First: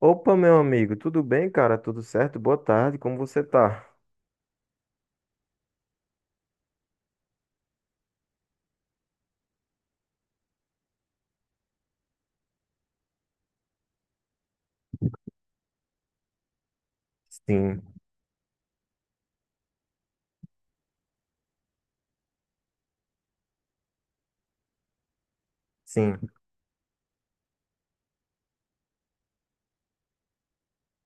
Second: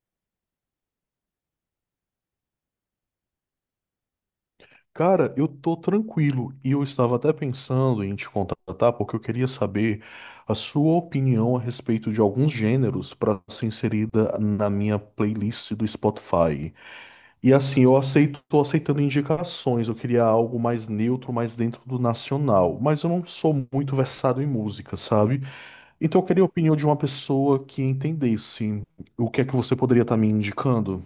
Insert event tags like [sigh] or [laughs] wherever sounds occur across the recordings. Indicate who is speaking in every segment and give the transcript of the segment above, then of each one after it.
Speaker 1: Opa, meu amigo, tudo bem, cara? Tudo certo? Boa tarde, como você tá?
Speaker 2: Cara, eu tô tranquilo e eu estava até pensando em te contratar porque eu queria saber a sua opinião a respeito de alguns gêneros para ser inserida na minha playlist do Spotify. E assim,
Speaker 1: Sim,
Speaker 2: eu aceito, tô aceitando indicações, eu queria algo mais neutro, mais dentro do nacional, mas eu não sou muito versado em música, sabe?
Speaker 1: sim.
Speaker 2: Então eu queria a opinião de uma pessoa que entendesse o que é que você poderia estar me indicando.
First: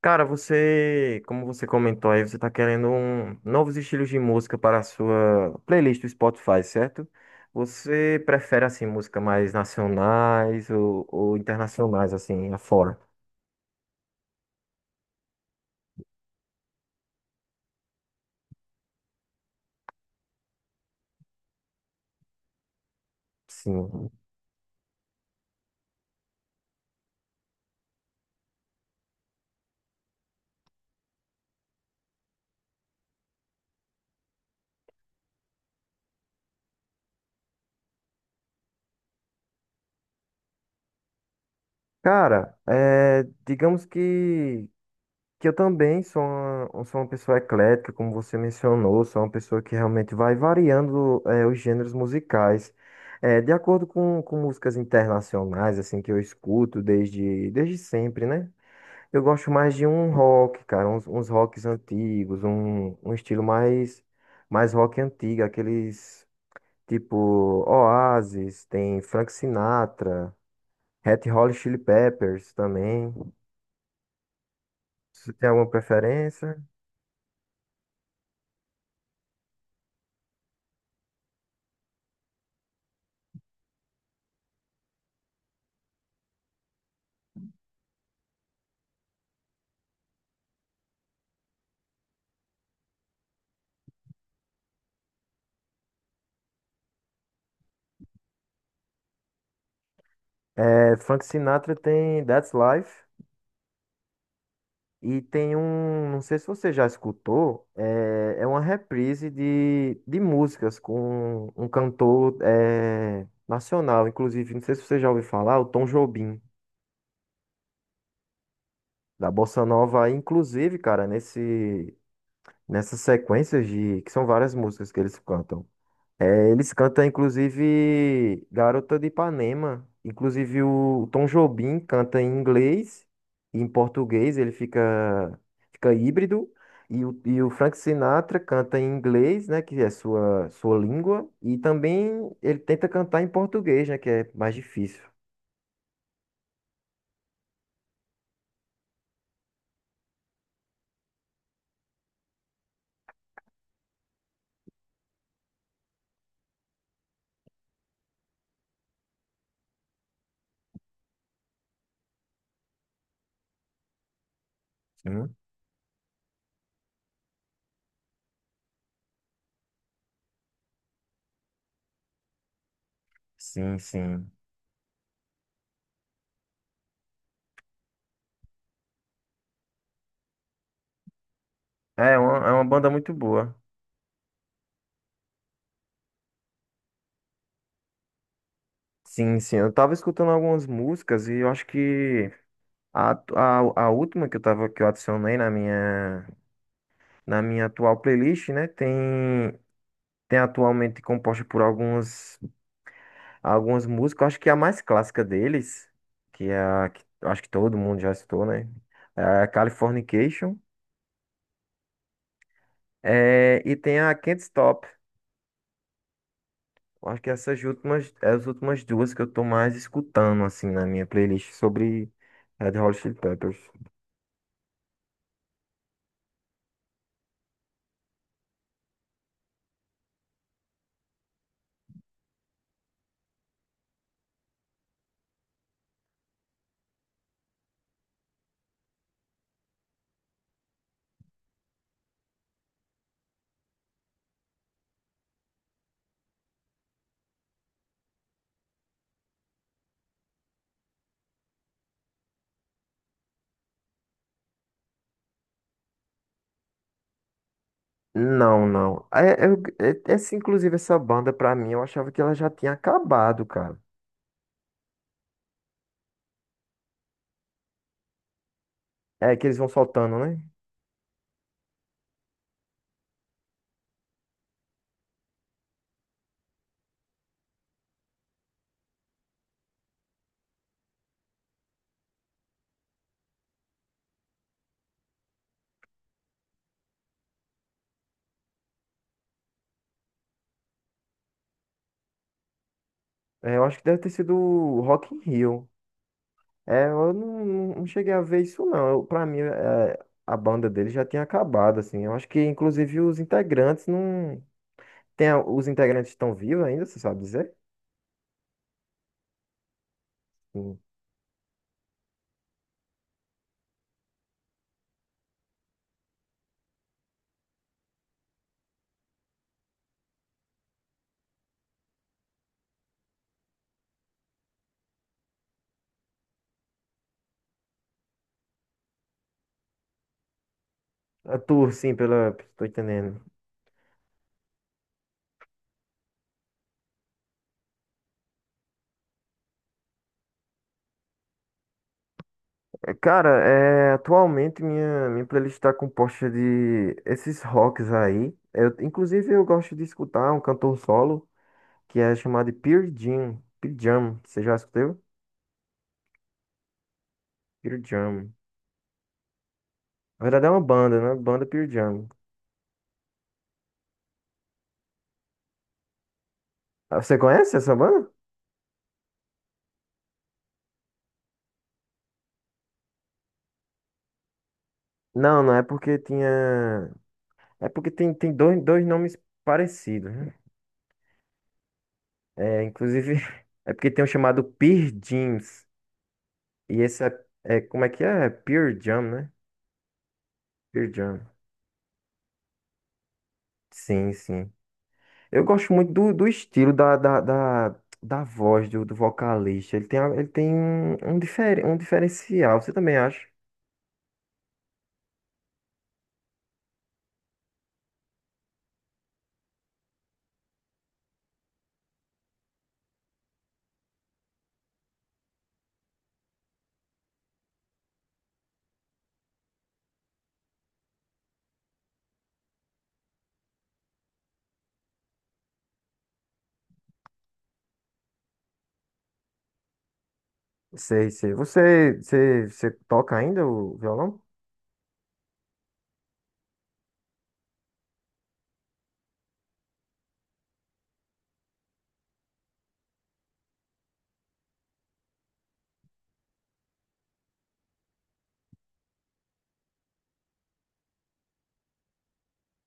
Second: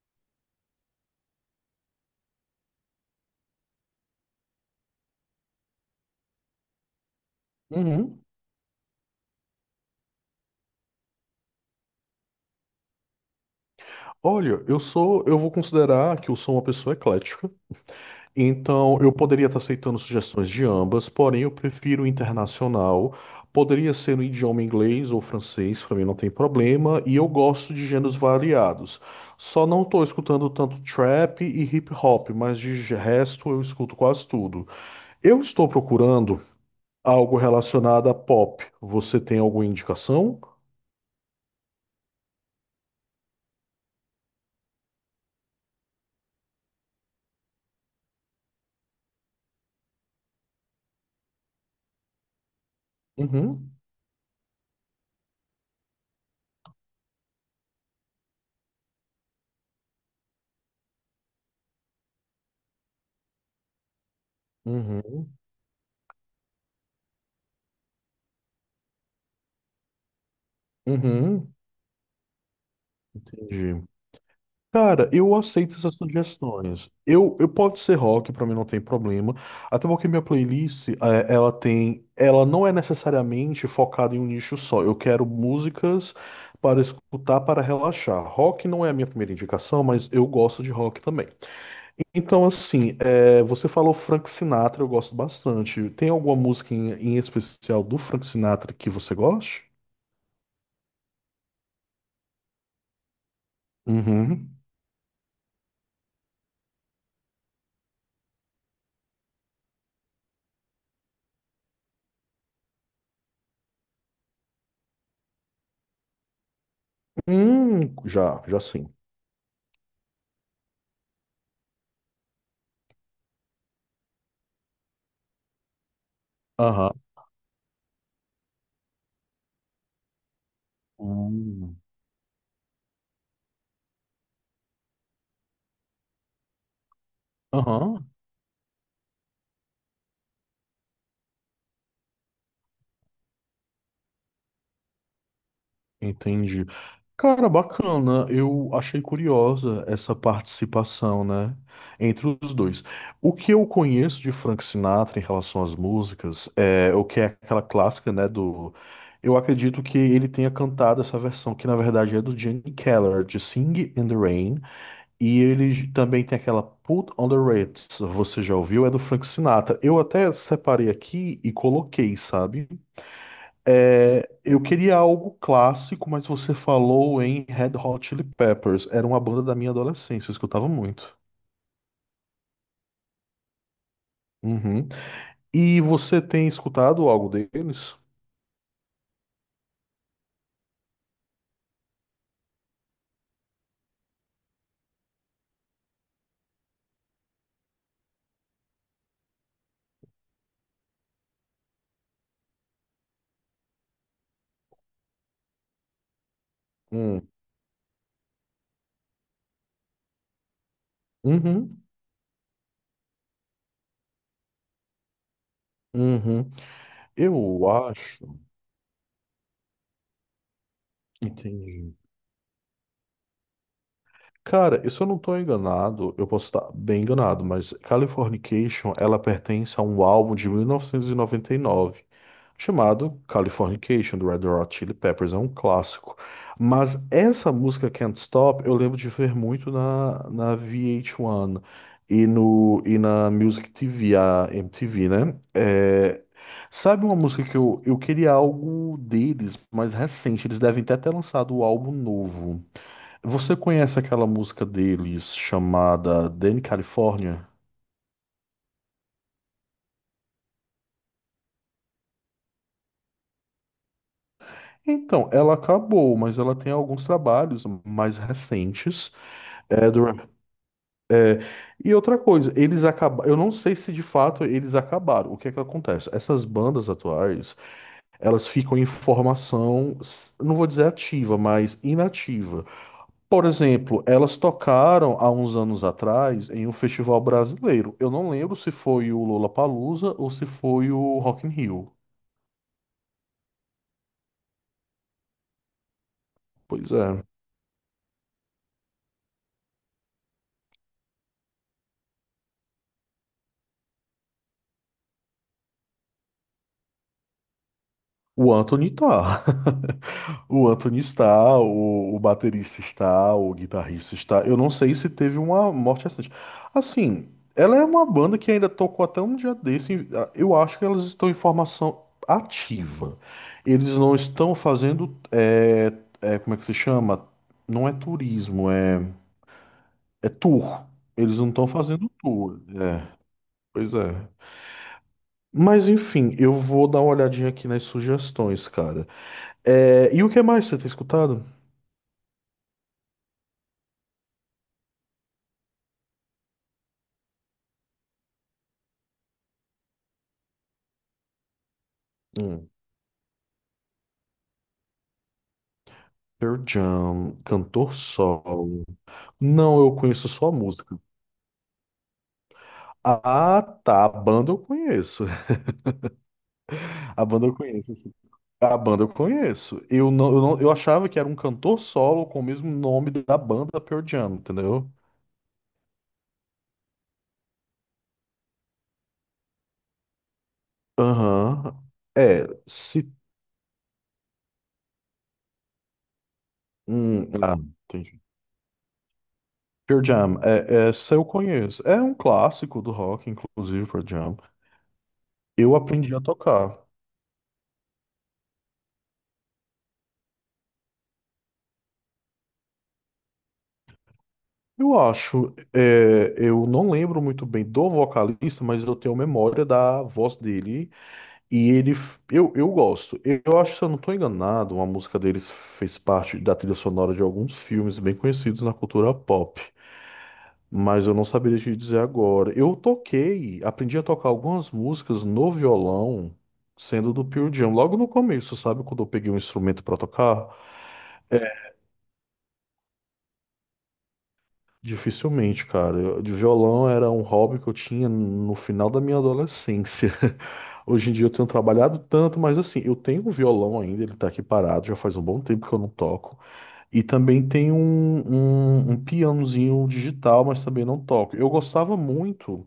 Speaker 1: Cara, como você comentou aí, você tá querendo novos estilos de música para a sua playlist do Spotify, certo? Você
Speaker 2: Uhum.
Speaker 1: prefere, assim, música mais nacionais ou internacionais, assim, afora?
Speaker 2: Olha, eu vou considerar que eu sou uma pessoa eclética. Então, eu poderia estar aceitando sugestões de ambas, porém eu prefiro internacional. Poderia
Speaker 1: Sim.
Speaker 2: ser no idioma inglês ou francês, para mim não tem problema, e eu gosto de gêneros variados. Só não estou escutando tanto trap e hip hop, mas resto eu escuto quase tudo. Eu estou procurando algo relacionado a pop. Você tem alguma indicação?
Speaker 1: Cara, digamos que eu também sou uma pessoa eclética, como você mencionou, sou uma pessoa que realmente vai variando, os gêneros musicais. De
Speaker 2: Uhum,
Speaker 1: acordo com músicas internacionais, assim, que eu escuto desde sempre, né? Eu gosto mais de um rock, cara, uns rocks antigos, um estilo mais, mais rock
Speaker 2: uhum,
Speaker 1: antigo, aqueles tipo Oasis, tem Frank Sinatra, Red Hot
Speaker 2: uhum,
Speaker 1: Chili Peppers também.
Speaker 2: entendi. Cara,
Speaker 1: Você
Speaker 2: eu
Speaker 1: tem alguma
Speaker 2: aceito essas
Speaker 1: preferência?
Speaker 2: sugestões. Eu pode ser rock, pra mim não tem problema. Até porque minha playlist, ela tem, ela não é necessariamente focada em um nicho só. Eu quero músicas para escutar, para relaxar. Rock não é a minha primeira indicação, mas eu gosto de rock também. Então, assim, você falou Frank Sinatra, eu gosto bastante. Tem alguma música em especial do Frank Sinatra que você goste?
Speaker 1: É, Frank Sinatra tem That's Life
Speaker 2: Uhum.
Speaker 1: e tem um, não sei se você já escutou, é uma reprise de músicas com um cantor é, nacional, inclusive, não sei se você já ouviu falar, o Tom Jobim,
Speaker 2: Hum, já sim.
Speaker 1: da Bossa Nova, inclusive, cara, nesse, nessas sequências de, que são várias músicas que eles cantam. É, eles
Speaker 2: Aham.
Speaker 1: cantam, inclusive, Garota de Ipanema. Inclusive, o Tom
Speaker 2: Hum.
Speaker 1: Jobim canta em inglês e em português, fica híbrido. E o Frank
Speaker 2: Aham.
Speaker 1: Sinatra canta em inglês, né, que é sua língua. E também ele tenta cantar em português, né, que é mais difícil.
Speaker 2: Entendi. Cara, bacana. Eu achei curiosa essa participação, né, entre os dois. O que eu conheço de Frank Sinatra em relação às músicas é o que é aquela clássica, né, do... Eu acredito que ele tenha cantado essa versão que na verdade é do Gene Keller, de Sing in the Rain,
Speaker 1: Sim,
Speaker 2: e ele também tem aquela Put on the Ritz, você já ouviu? É do Frank Sinatra. Eu até separei aqui e coloquei, sabe?
Speaker 1: sim,
Speaker 2: É,
Speaker 1: sim.
Speaker 2: eu queria algo clássico, mas você falou em Red Hot Chili Peppers. Era uma banda da minha adolescência, eu escutava muito.
Speaker 1: É uma banda muito boa.
Speaker 2: Uhum. E você tem escutado algo deles?
Speaker 1: Sim, sim. Eu tava escutando algumas músicas e eu acho que a última que eu tava, que eu adicionei na minha. Na minha atual playlist, né? Tem, tem atualmente composta por algumas, algumas músicas. Eu acho que a mais clássica deles, que é a que eu
Speaker 2: Hum.
Speaker 1: acho que todo mundo já citou, né? É a Californication.
Speaker 2: Uhum.
Speaker 1: É, e tem a Can't Stop.
Speaker 2: Uhum.
Speaker 1: Eu acho que essas
Speaker 2: Eu
Speaker 1: últimas,
Speaker 2: acho.
Speaker 1: é as últimas duas que eu tô mais escutando, assim, na minha playlist
Speaker 2: Entendi.
Speaker 1: sobre Red Hot Chili Peppers.
Speaker 2: Cara, e se eu não estou enganado, eu posso estar bem enganado, mas Californication, ela pertence a um álbum de 1999, chamado Californication, do Red Hot Chili Peppers, é um clássico. Mas essa música Can't Stop, eu lembro de ver muito na VH1 e, no, e na Music TV, a MTV, né? É, sabe, uma música que eu queria algo deles, mais recente, eles devem até ter lançado o álbum novo. Você conhece aquela música deles chamada Danny California?
Speaker 1: Não, não. Inclusive, essa banda, pra mim, eu achava que ela já tinha acabado, cara.
Speaker 2: Então, ela acabou, mas ela tem alguns trabalhos mais recentes.
Speaker 1: É que eles vão
Speaker 2: É, do
Speaker 1: soltando, né?
Speaker 2: É, e outra coisa, eles acabaram. Eu não sei se de fato eles acabaram. O que é que acontece? Essas bandas atuais, elas ficam em formação, não vou dizer ativa, mas inativa. Por exemplo, elas tocaram há uns anos atrás em um festival brasileiro. Eu não lembro se foi o Lollapalooza ou se foi o Rock in Rio.
Speaker 1: É, eu acho que deve ter sido o Rock in Rio. É,
Speaker 2: Pois é.
Speaker 1: eu não, não cheguei a ver isso não. Eu, pra mim, é, a banda dele já tinha acabado, assim. Eu acho que, inclusive, os integrantes não... Tem, a- os integrantes estão vivos ainda, você sabe dizer?
Speaker 2: O Anthony tá. [laughs] O
Speaker 1: Sim.
Speaker 2: Anthony está, o baterista está, o guitarrista está. Eu não sei se teve uma morte recente. Assim, ela é uma banda que ainda tocou até um dia desse. Eu acho que elas estão em formação ativa. Eles não estão fazendo. Como é que se chama? Não é turismo, é tour.
Speaker 1: A
Speaker 2: Eles não estão
Speaker 1: tour, sim,
Speaker 2: fazendo
Speaker 1: pela...
Speaker 2: tour.
Speaker 1: Tô
Speaker 2: É,
Speaker 1: entendendo.
Speaker 2: pois é. Mas enfim, eu vou dar uma olhadinha aqui nas sugestões, cara. É, e o que mais você tem escutado?
Speaker 1: Atualmente minha, minha playlist tá composta de esses rocks aí. Eu, inclusive, eu gosto de escutar um cantor solo que é chamado de
Speaker 2: Hum.
Speaker 1: Pearl Jam. Pearl Jam, você já escutou?
Speaker 2: Pearl Jam,
Speaker 1: Pearl
Speaker 2: cantor
Speaker 1: Jam.
Speaker 2: solo. Não, eu
Speaker 1: Na
Speaker 2: conheço
Speaker 1: verdade
Speaker 2: só
Speaker 1: é
Speaker 2: a
Speaker 1: uma
Speaker 2: música.
Speaker 1: banda, né? Banda Pearl Jam.
Speaker 2: Ah, tá. A banda eu conheço. [laughs]
Speaker 1: Ah, você
Speaker 2: A banda eu
Speaker 1: conhece essa banda?
Speaker 2: conheço. A banda eu conheço. Eu não, eu não, eu achava que era um cantor solo com o mesmo nome da banda Pearl Jam, entendeu?
Speaker 1: Não, não é porque tinha. É porque tem, tem dois nomes parecidos, né?
Speaker 2: Aham. É,
Speaker 1: É,
Speaker 2: se.
Speaker 1: inclusive, [laughs] é porque tem um chamado Pearl Jeans. E esse é,
Speaker 2: Hum, ah,
Speaker 1: é. Como é que
Speaker 2: entendi.
Speaker 1: é? É Pearl Jam, né?
Speaker 2: Pearl Jam, é,
Speaker 1: Pearl
Speaker 2: essa eu
Speaker 1: Jam.
Speaker 2: conheço. É um clássico do rock, inclusive, Pearl
Speaker 1: Sim,
Speaker 2: Jam.
Speaker 1: sim. Eu gosto
Speaker 2: Eu
Speaker 1: muito do,
Speaker 2: aprendi a
Speaker 1: do estilo
Speaker 2: tocar.
Speaker 1: da voz do, do vocalista. Ele tem, a- ele tem um, diferen- um diferencial. Você também acha?
Speaker 2: Eu acho, é, eu não lembro muito bem do vocalista, mas eu tenho memória da voz dele e eu gosto. Eu acho, se eu não estou enganado, uma música deles fez parte da trilha sonora de alguns filmes bem conhecidos na cultura pop, mas eu não saberia te dizer agora. Eu toquei, aprendi a tocar algumas músicas no violão, sendo do Pearl Jam, logo no começo, sabe, quando eu peguei um instrumento para tocar.
Speaker 1: Sei, sei. Você toca ainda o violão?
Speaker 2: Dificilmente, cara. De violão era um hobby que eu tinha no final da minha adolescência. [laughs] Hoje em dia eu tenho trabalhado tanto, mas assim, eu tenho um violão ainda, ele tá aqui parado, já faz um bom tempo que eu não toco. E também tenho um pianozinho digital, mas também não toco. Eu gostava muito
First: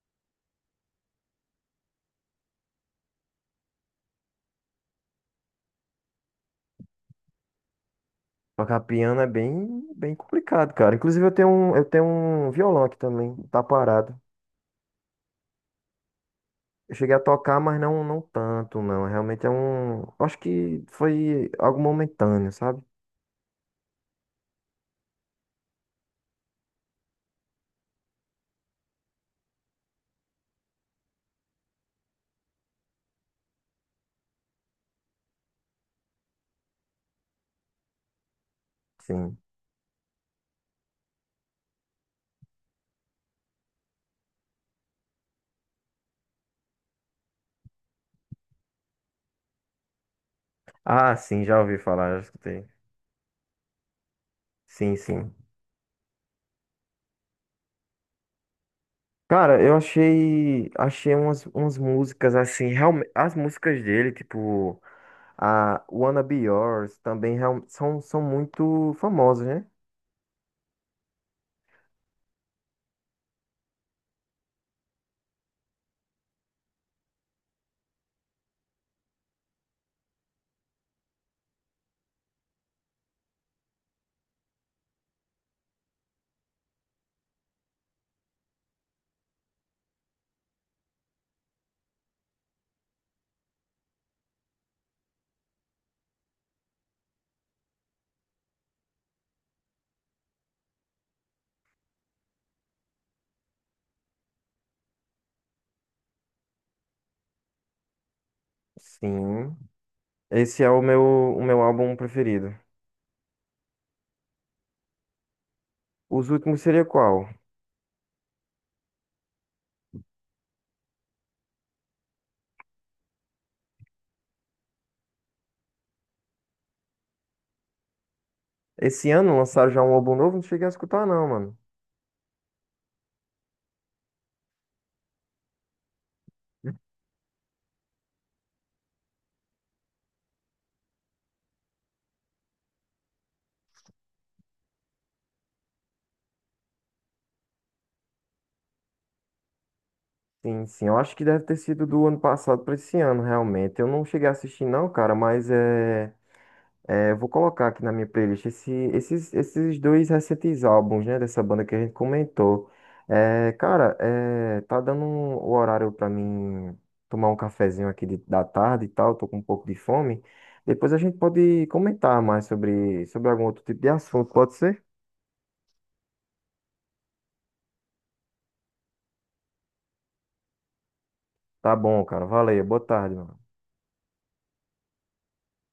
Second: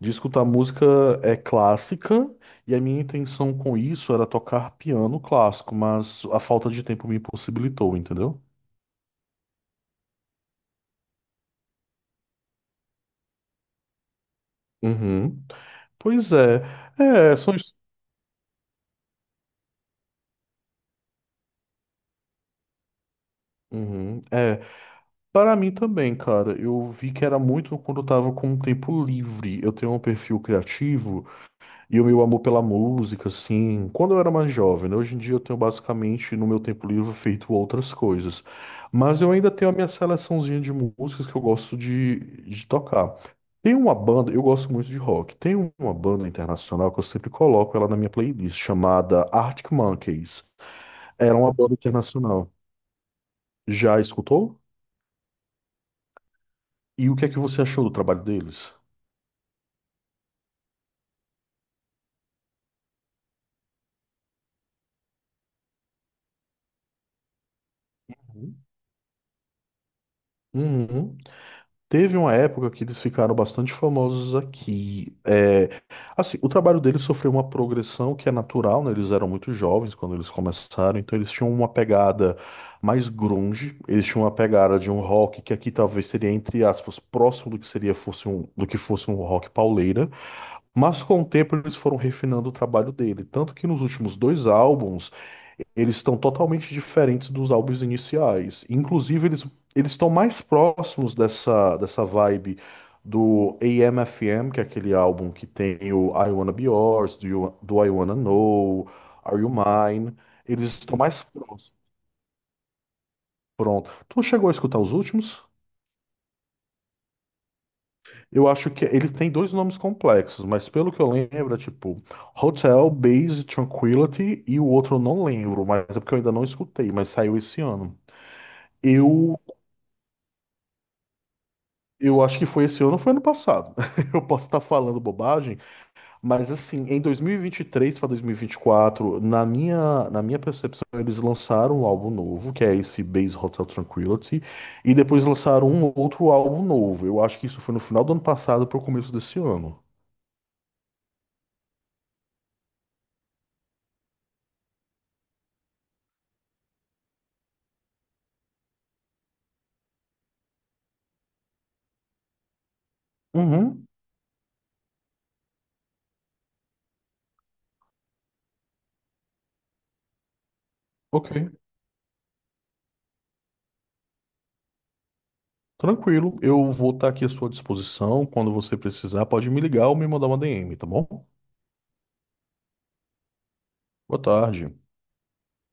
Speaker 2: de escutar música, clássica, e a minha intenção com isso era tocar piano clássico, mas a falta de tempo me impossibilitou, entendeu?
Speaker 1: Tocar piano é bem, bem complicado, cara. Inclusive, eu tenho um violão aqui também, tá parado.
Speaker 2: Uhum. Pois é.
Speaker 1: Eu cheguei a
Speaker 2: É, são...
Speaker 1: tocar, mas não tanto, não. Realmente é um. Acho que foi algo momentâneo, sabe?
Speaker 2: Uhum. É, para mim também, cara, eu vi que era muito quando eu tava com um tempo livre. Eu tenho um perfil criativo e o meu amor pela música, assim, quando eu era mais jovem, né? Hoje em dia eu tenho basicamente no meu tempo livre feito outras coisas. Mas eu
Speaker 1: Sim.
Speaker 2: ainda tenho a minha seleçãozinha de músicas que eu gosto de tocar. Tem uma banda, eu gosto muito de rock. Tem uma banda internacional que eu sempre coloco ela na minha playlist, chamada Arctic Monkeys.
Speaker 1: Ah,
Speaker 2: Era
Speaker 1: sim,
Speaker 2: uma
Speaker 1: já
Speaker 2: banda
Speaker 1: ouvi falar, já
Speaker 2: internacional.
Speaker 1: escutei.
Speaker 2: Já escutou?
Speaker 1: Sim, sim.
Speaker 2: E o que é que você achou do trabalho deles?
Speaker 1: Cara, achei umas, umas músicas assim, realmente, as músicas dele, tipo, a Wanna Be Yours, também real- são
Speaker 2: Uhum.
Speaker 1: muito famosas, né?
Speaker 2: Uhum. Teve uma época que eles ficaram bastante famosos aqui. É, assim, o trabalho deles sofreu uma progressão que é natural, né? Eles eram muito jovens quando eles começaram, então eles tinham uma pegada mais grunge, eles tinham uma pegada de um rock que aqui talvez seria, entre aspas, próximo do que seria do que fosse um rock pauleira. Mas com o tempo eles foram refinando o trabalho dele, tanto que nos últimos dois álbuns eles estão totalmente diferentes dos álbuns iniciais. Inclusive eles Eles estão mais próximos dessa vibe do AM/FM, que é aquele álbum que tem o I Wanna Be Yours, do I Wanna Know, Are You
Speaker 1: Sim.
Speaker 2: Mine.
Speaker 1: Esse é
Speaker 2: Eles estão mais
Speaker 1: o meu
Speaker 2: próximos.
Speaker 1: álbum preferido.
Speaker 2: Pronto. Tu chegou a escutar os últimos?
Speaker 1: Os últimos seria qual?
Speaker 2: Eu acho que ele tem dois nomes complexos, mas pelo que eu lembro, é tipo Hotel Base Tranquility e o outro eu não lembro, mas é porque eu ainda não escutei, mas saiu esse ano.
Speaker 1: Esse ano
Speaker 2: Eu
Speaker 1: lançaram já um álbum novo? Não cheguei a escutar, não, mano.
Speaker 2: eu acho que foi esse ano, ou foi ano passado. [laughs] Eu posso estar falando bobagem, mas assim, em 2023 para 2024, na minha percepção, eles lançaram um álbum novo, que é esse Base Hotel Tranquility, e depois lançaram um outro álbum novo. Eu acho que isso foi no final do ano passado para o começo desse ano.
Speaker 1: Sim, sim. Eu acho que deve ter sido do ano passado pra esse ano, realmente. Eu não cheguei a assistir, não, cara, mas é. É, vou colocar aqui na minha playlist esse- esses, esses dois recentes álbuns, né, dessa banda que a gente comentou.
Speaker 2: Uhum.
Speaker 1: Tá dando um- o horário pra mim tomar um cafezinho aqui de- da tarde e tal, tô com um pouco de fome. Depois a gente
Speaker 2: Ok.
Speaker 1: pode comentar mais sobre algum outro tipo de assunto, pode ser?
Speaker 2: Tranquilo, eu vou estar aqui à sua disposição. Quando você precisar, pode me ligar ou me mandar uma DM, tá bom?
Speaker 1: Tá bom, cara. Valeu. Boa tarde, mano.
Speaker 2: Boa tarde.